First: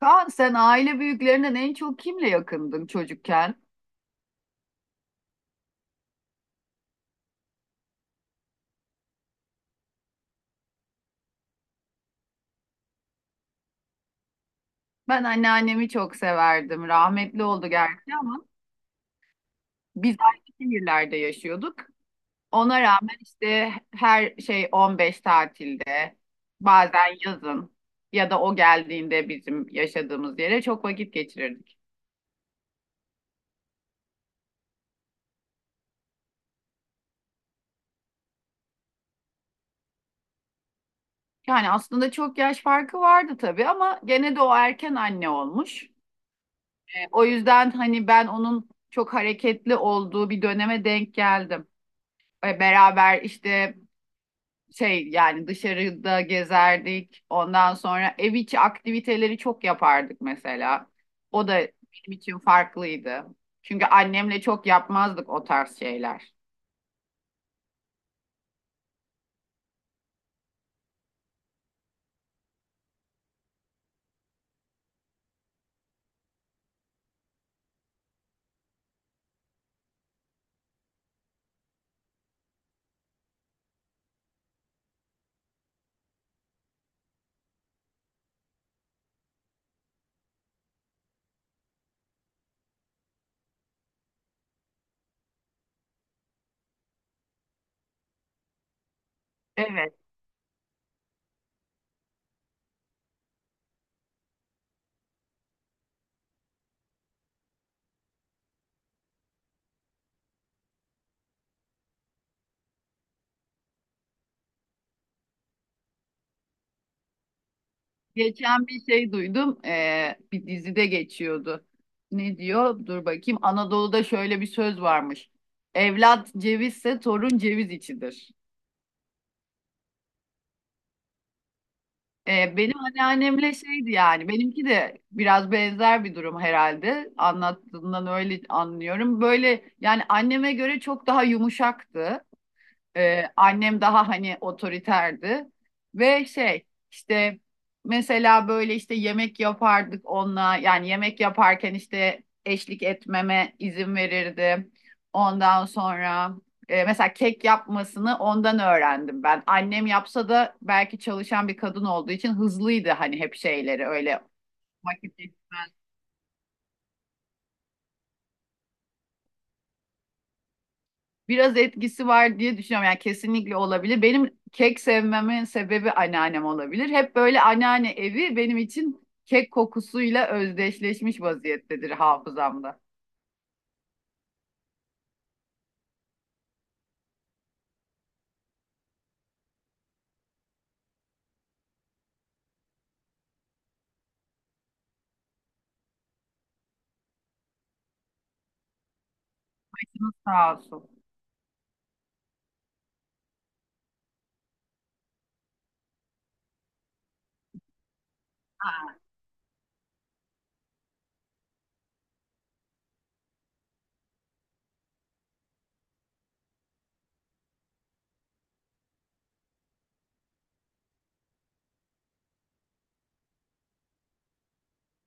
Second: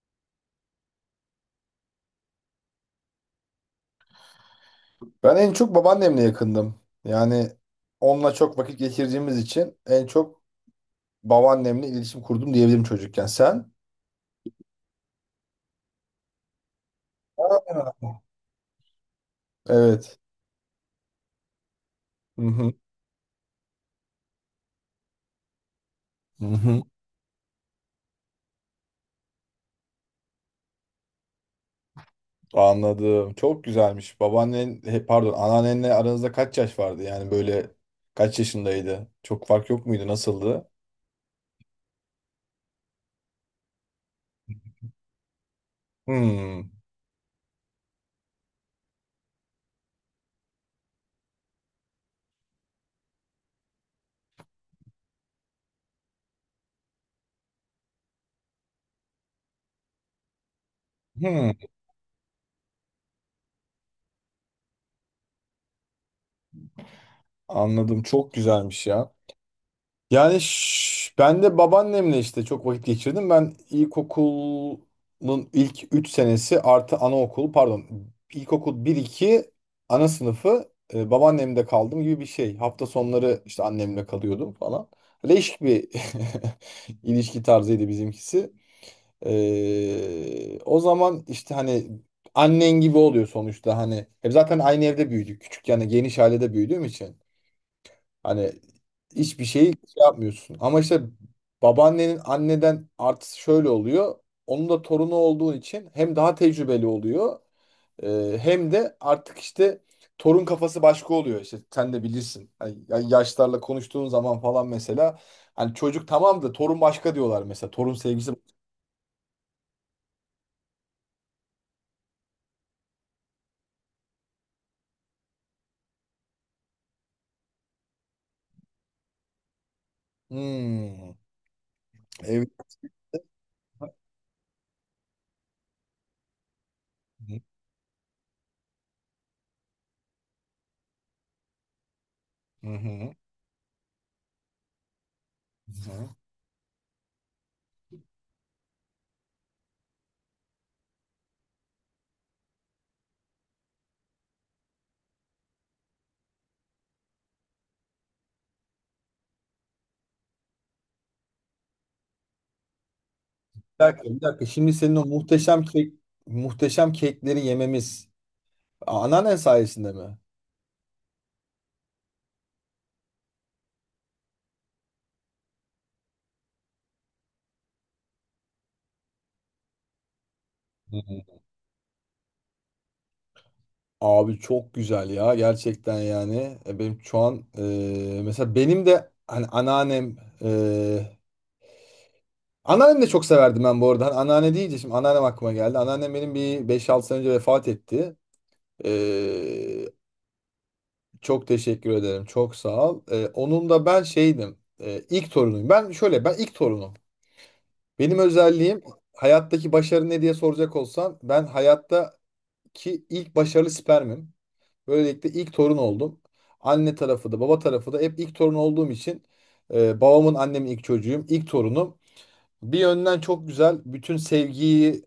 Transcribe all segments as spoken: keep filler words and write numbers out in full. Kaan sen aile büyüklerinden en çok kimle yakındın çocukken? Ben en çok babaannemle yakındım. Yani onunla çok vakit geçirdiğimiz için en çok babaannemle iletişim kurdum diyebilirim çocukken. Sen? Ben anneannemi çok severdim. Rahmetli oldu Aa. gerçi ama biz Evet. aynı şehirlerde yaşıyorduk. Hı hı. Ona rağmen işte her şey on beş tatilde, Hı hı. bazen yazın ya da o geldiğinde bizim yaşadığımız yere çok vakit geçirirdik. Anladım. Çok güzelmiş. Babaannen, he, pardon, anneannenle aranızda kaç yaş vardı? Yani böyle kaç yaşındaydı? Çok fark yok muydu? Nasıldı? Yani aslında çok yaş farkı vardı tabii ama gene de o erken anne olmuş. Hmm. E, O yüzden hani ben onun çok hareketli olduğu bir döneme denk geldim. E, beraber işte şey yani dışarıda gezerdik. Ondan sonra ev içi aktiviteleri çok yapardık mesela. O Hmm. da benim için farklıydı. Çünkü annemle çok yapmazdık o tarz şeyler. Anladım. Çok güzelmiş ya. Yani ş- ben de babaannemle işte çok vakit geçirdim. Ben ilkokulun ilk üç senesi artı anaokulu, pardon, ilkokul bir iki ana sınıfı e, babaannemde kaldım gibi bir şey. Hafta sonları işte annemle kalıyordum falan. Leş bir ilişki tarzıydı bizimkisi. E, o zaman işte hani annen gibi oluyor sonuçta hani. Hep zaten aynı evde büyüdük. Küçük, yani geniş ailede büyüdüğüm için. Hani hiçbir şeyi şey Evet. yapmıyorsun. Ama işte babaannenin anneden artısı şöyle oluyor. Onun da torunu olduğun için hem daha tecrübeli oluyor, e, hem de artık işte torun kafası başka oluyor. İşte sen de bilirsin. Hani ya- yaşlarla konuştuğun zaman falan mesela, hani çocuk tamam da torun başka diyorlar mesela. Torun sevgisi. Geçen bir şey duydum. E, bir dizide geçiyordu. Ne diyor? Dur bakayım. Anadolu'da şöyle bir söz varmış. Evlat cevizse torun ceviz içidir. Hmm, evet. E, benim anneannemle Hı şeydi yani benimki de biraz benzer bir durum herhalde hı. anlattığından öyle anlıyorum. Böyle yani anneme göre çok daha yumuşaktı. Hı hı. Ee, annem daha hani otoriterdi ve şey işte mesela böyle işte yemek yapardık onunla yani yemek yaparken işte eşlik etmeme izin verirdi. Ondan sonra e, mesela kek yapmasını ondan öğrendim ben. Annem yapsa da belki çalışan bir kadın olduğu için hızlıydı hani hep Bir şeyleri dakika, bir öyle dakika. Şimdi senin o vakit muhteşem geçirmezdi. kek, muhteşem kekleri yememiz a- anneannen sayesinde mi? Biraz etkisi var diye düşünüyorum. Yani kesinlikle olabilir. Benim kek sevmemin sebebi anneannem olabilir. Hep böyle anneanne evi benim için kek kokusuyla Hı. özdeşleşmiş Hı. vaziyettedir hafızamda. Abi çok güzel ya gerçekten yani. E, benim şu an, e, mesela benim de hani anneannem e, anneannem de çok severdim ben bu arada. Hani anneanne deyince şimdi anneannem aklıma geldi. Anneannem benim bir beş altı sene önce vefat etti. E, Sağ olsun. Çok teşekkür ederim, çok sağ ol. E, onun da ben şeydim, e, ilk torunuyum. Ben şöyle, ben ilk torunum, benim özelliğim. Hayattaki başarı ne diye soracak olsan, ben hayattaki ilk başarılı spermim. Böylelikle ilk torun oldum. Anne tarafı da baba tarafı da hep ilk torun olduğum için, e, babamın annemin ilk çocuğuyum, ilk torunum. Bir yönden çok güzel, bütün sevgiyi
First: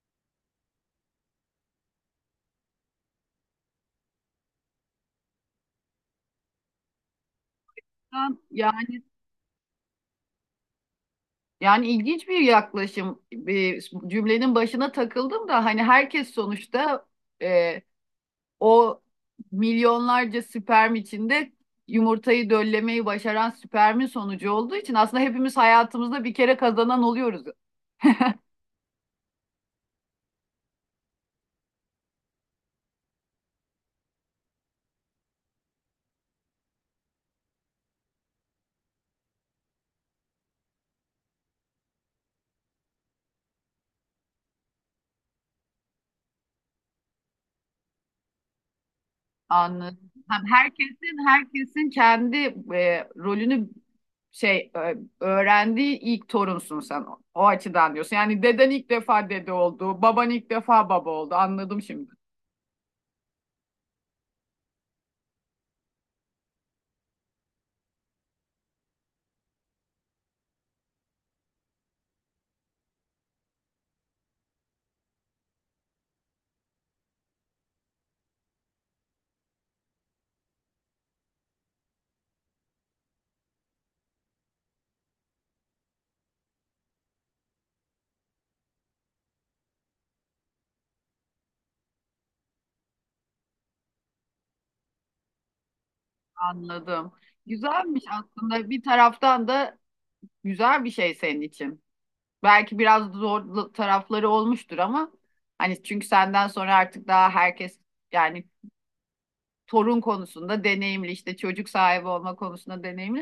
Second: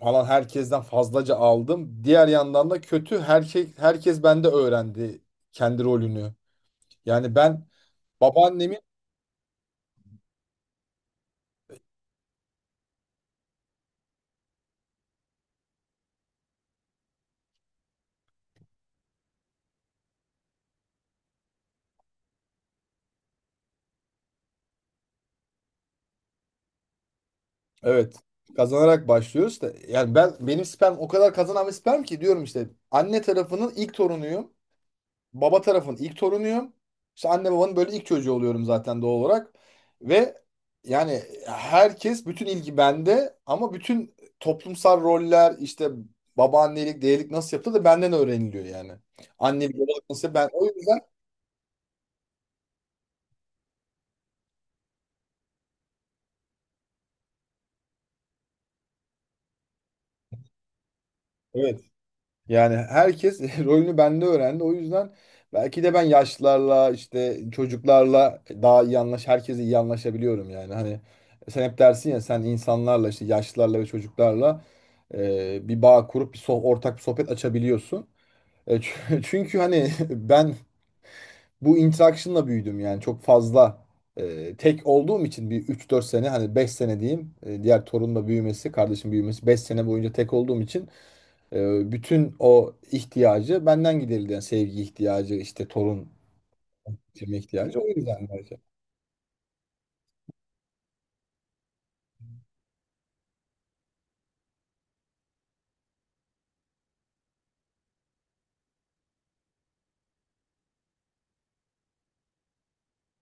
falan herkesten fazlaca aldım. Diğer yandan da kötü, her şey herkes bende öğrendi kendi rolünü. Yani ben Ben- babaannemin. Yani yani ilginç bir yaklaşım. Bir cümlenin başına takıldım da hani herkes sonuçta e, o milyonlarca sperm içinde yumurtayı döllemeyi başaran spermin sonucu olduğu için aslında hepimiz hayatımızda bir kere kazanan oluyoruz. Evet. Kazanarak başlıyoruz da, yani ben, benim sperm o kadar kazanan bir sperm ki diyorum, işte anne tarafının ilk torunuyum, baba tarafın ilk torunuyum. İşte anne babanın böyle ilk çocuğu oluyorum zaten doğal olarak. Ve yani herkes, bütün ilgi bende, ama bütün toplumsal roller işte babaannelik, dedelik nasıl yapılır da benden öğreniliyor yani. Annelik, babalık Anladım. nasıl, Hem ben o yüzden. herkesin herkesin kendi e, rolünü şey e, öğrendiği ilk torunsun sen. O, o açıdan diyorsun. Yani deden ilk defa dede oldu, baban ilk defa baba oldu. Evet. Anladım şimdi. Yani herkes rolünü bende öğrendi. O yüzden belki de ben yaşlılarla, işte çocuklarla daha iyi anlaş, herkese iyi anlaşabiliyorum yani. Hani sen hep dersin ya, sen insanlarla, işte yaşlılarla ve çocuklarla e, bir bağ kurup bir soh- ortak bir sohbet açabiliyorsun. E, çü- çünkü hani ben bu interaction'la büyüdüm yani. Çok fazla, e, tek olduğum için bir üç dört sene, hani beş sene diyeyim, e, diğer torunla büyümesi, kardeşim büyümesi, beş sene boyunca tek olduğum için ee, bütün o ihtiyacı benden giderildi. Yani sevgi ihtiyacı, işte torun Anladım. sevme ihtiyacı, o Güzelmiş yüzden bence. aslında. Bir taraftan da güzel bir şey senin için. Belki biraz zor tarafları olmuştur ama hani çünkü senden sonra artık daha herkes yani torun konusunda deneyimli işte çocuk sahibi olma konusunda deneyimli.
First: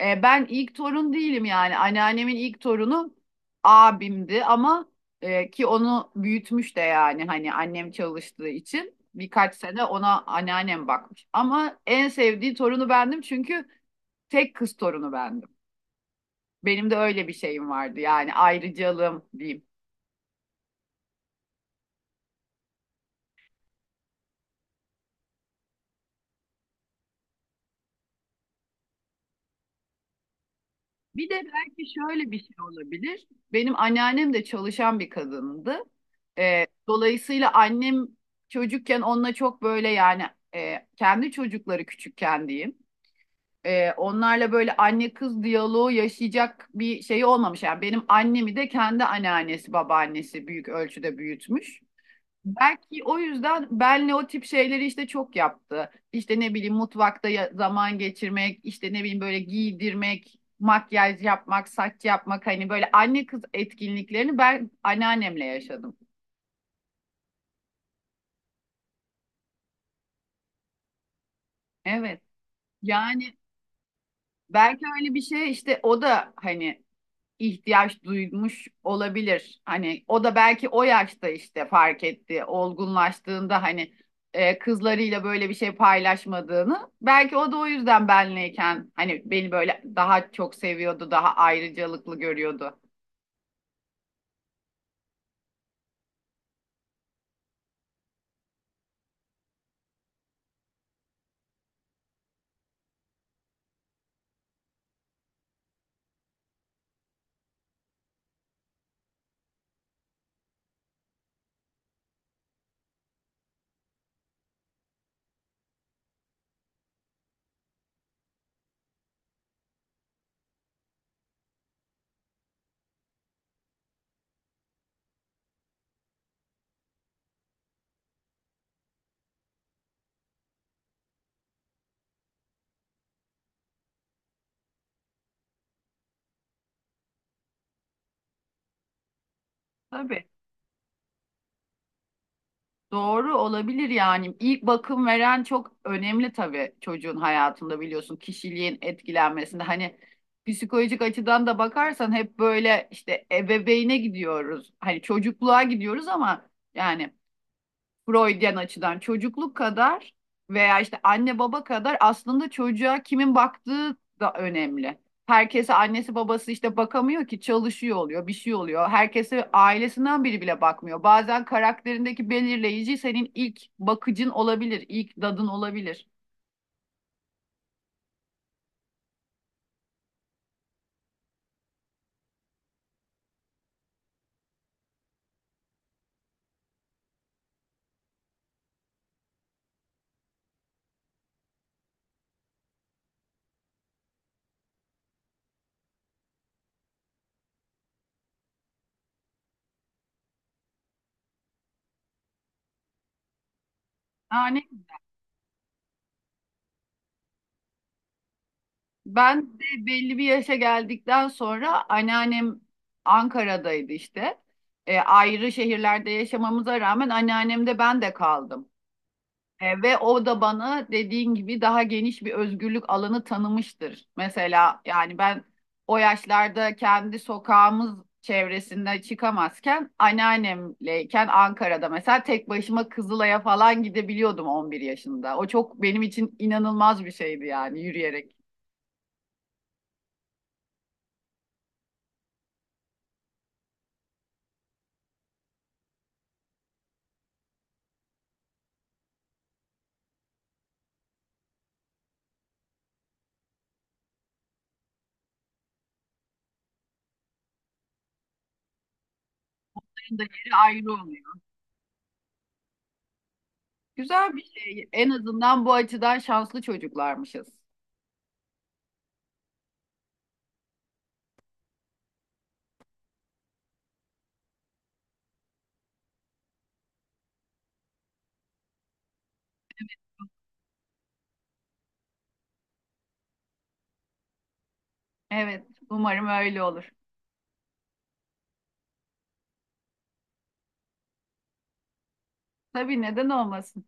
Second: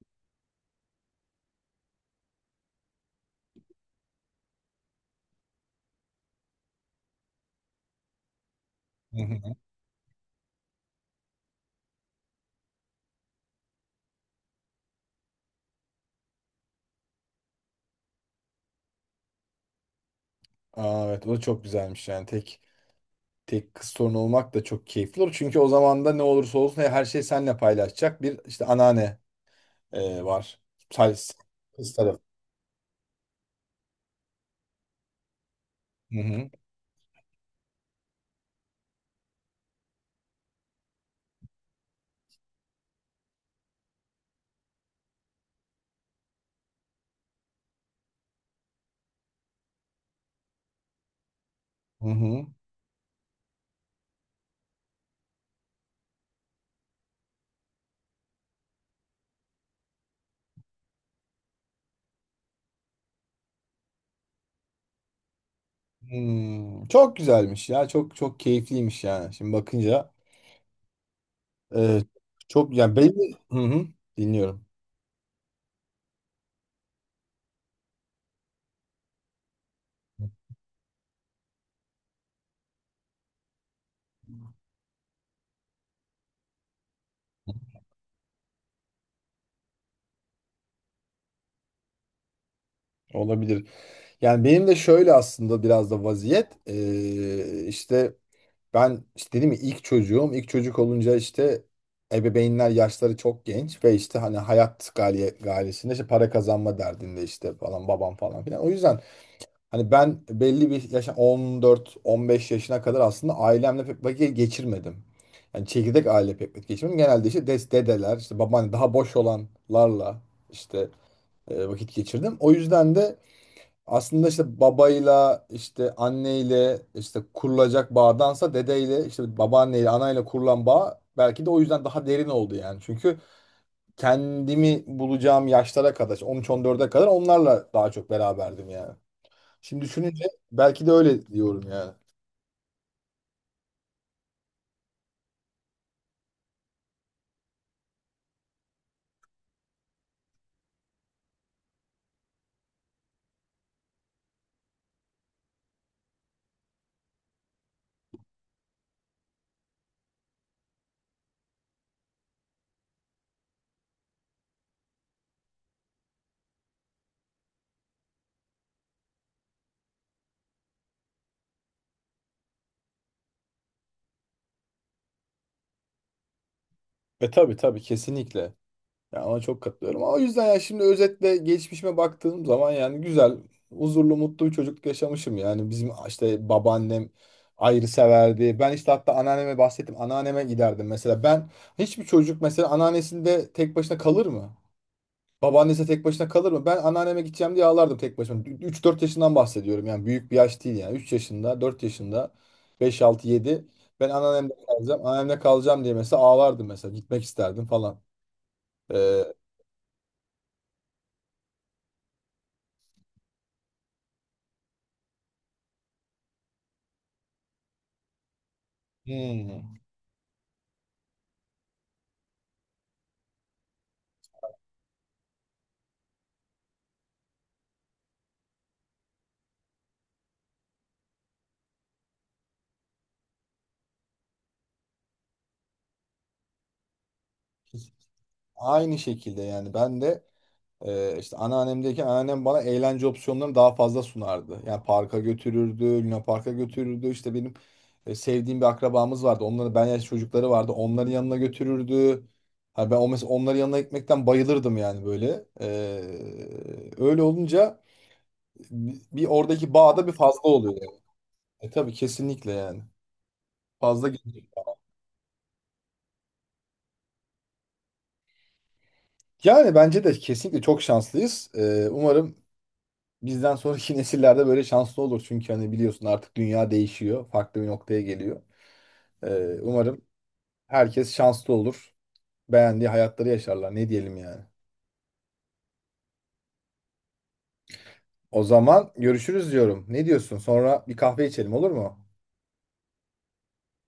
E, ben ilk torun değilim yani anneannemin ilk torunu abimdi ama e, ki onu büyütmüş de yani hani annem çalıştığı için Hı hı. birkaç sene ona anneannem bakmış. Ama en sevdiği torunu bendim çünkü tek kız torunu bendim. Benim de öyle bir şeyim vardı yani ayrıcalığım diyeyim. Aa, evet, o çok güzelmiş yani. Tek tek kız torun olmak da çok keyifli olur. Çünkü o zaman da ne olursa olsun her şeyi seninle paylaşacak bir işte anneanne e, var. Sadece Bir de belki kız tarafı. şöyle bir şey olabilir. Benim anneannem de çalışan bir kadındı. Hı hı. Ee, dolayısıyla annem çocukken onunla çok böyle yani e, kendi çocukları küçükken diyeyim. Ee, onlarla böyle anne kız diyaloğu yaşayacak bir şey olmamış. Yani benim annemi de kendi anneannesi, babaannesi büyük ölçüde büyütmüş. Hı hı. Belki o yüzden benle o tip şeyleri işte çok yaptı. İşte ne bileyim mutfakta ya- zaman geçirmek, işte ne bileyim böyle giydirmek, makyaj yapmak, saç yapmak hani böyle anne kız etkinliklerini ben anneannemle yaşadım. Hmm. Çok güzelmiş ya. Çok çok keyifliymiş yani. Şimdi bakınca e, Evet. çok yani belli. Yani Hı hı. Dinliyorum. belki öyle bir şey işte o da hani ihtiyaç duymuş olabilir. Hani o da belki o yaşta işte fark etti, olgunlaştığında hani e, kızlarıyla böyle bir şey paylaşmadığını. Belki o da o yüzden benleyken hani beni böyle daha çok seviyordu, daha ayrıcalıklı görüyordu. Olabilir. Yani benim de şöyle aslında, biraz da vaziyet eee, işte ben işte dedim ya, ilk çocuğum ilk çocuk olunca işte ebeveynler yaşları çok genç, ve işte hani hayat gaye, gayesinde, işte para kazanma derdinde, işte falan, babam falan filan. O yüzden hani ben belli bir yaşa, on dört on beş yaşına kadar aslında ailemle pek vakit geçirmedim. Yani çekirdek aile pek vakit geçirmedim. Genelde işte des, dedeler, işte babaanne, daha boş olanlarla işte e, vakit geçirdim. O yüzden de aslında işte babayla, işte anneyle işte kurulacak bağdansa, dedeyle işte babaanneyle, anayla kurulan bağ belki de o yüzden daha derin oldu yani. Çünkü kendimi bulacağım yaşlara kadar, on üç on dörde kadar onlarla daha çok beraberdim yani. Şimdi düşününce Tabii. belki de öyle diyorum yani. Doğru olabilir yani. İlk bakım veren çok önemli tabii çocuğun hayatında biliyorsun kişiliğin etkilenmesinde. Hani psikolojik açıdan da bakarsan hep böyle işte ebeveyne gidiyoruz. Hani çocukluğa gidiyoruz ama yani Freudian açıdan çocukluk kadar veya işte anne baba kadar aslında çocuğa kimin baktığı da önemli. Herkese annesi babası işte bakamıyor ki çalışıyor oluyor, bir şey oluyor. Herkese ailesinden biri bile bakmıyor. Bazen karakterindeki belirleyici senin ilk bakıcın olabilir, ilk dadın olabilir. E tabii, tabii, kesinlikle. Ya ona çok katılıyorum. Ama o yüzden ya, şimdi özetle geçmişime baktığım zaman, yani güzel, huzurlu, mutlu bir çocukluk yaşamışım. Yani bizim işte babaannem ayrı severdi. Ben işte hatta anneanneme bahsettim. Anneanneme giderdim mesela. Ben, hiçbir çocuk mesela anneannesinde tek başına kalır mı? Babaannesi tek başına kalır mı? Ben anneanneme gideceğim diye ağlardım tek başıma. Üç dört yaşından bahsediyorum yani, büyük bir yaş değil yani. Üç yaşında, dört yaşında, beş altı yedi. Ben anneannemde Yani kalacağım, anneannemde kalacağım diye mesela ağlardım mesela. Gitmek isterdim falan. Ee, ben de belli bir yaşa geldikten sonra anneannem Ankara'daydı işte. E, ayrı şehirlerde yaşamamıza rağmen anneannemde ben de kaldım. Hmm. E, ve o da bana dediğin gibi daha geniş bir özgürlük alanı tanımıştır. Mesela yani ben o yaşlarda kendi sokağımız çevresinde çıkamazken anneannemleyken Ankara'da mesela tek başıma Kızılay'a falan gidebiliyordum on bir yaşında. O çok benim için inanılmaz bir şeydi yani yürüyerek. Aynı şekilde yani. Ben de e, işte anneannemdeki anneannem bana eğlence opsiyonlarını daha fazla sunardı. Yani parka götürürdü, Luna Park'a götürürdü. İşte benim e, sevdiğim bir akrabamız vardı. Onların ben yaş çocukları vardı. Onların yanına götürürdü. Ha, ben o mesela onların yanına gitmekten bayılırdım yani, böyle. E, öyle olunca bi- bir oradaki bağ da bir Onların da fazla yeri oluyor ayrı yani. oluyor. E, tabii, kesinlikle yani. Fazla Güzel geliyor. bir şey. En azından bu açıdan şanslı çocuklarmışız. Yani bence de kesinlikle çok şanslıyız. E, umarım bizden sonraki nesillerde böyle şanslı olur. Çünkü hani biliyorsun, artık dünya değişiyor. Farklı bir noktaya geliyor. Ee, umarım herkes şanslı olur. Beğendiği hayatları yaşarlar. Ne diyelim yani. Evet, umarım öyle olur. O zaman görüşürüz diyorum. Ne diyorsun? Sonra bir kahve içelim, olur mu? Tabii neden olmasın?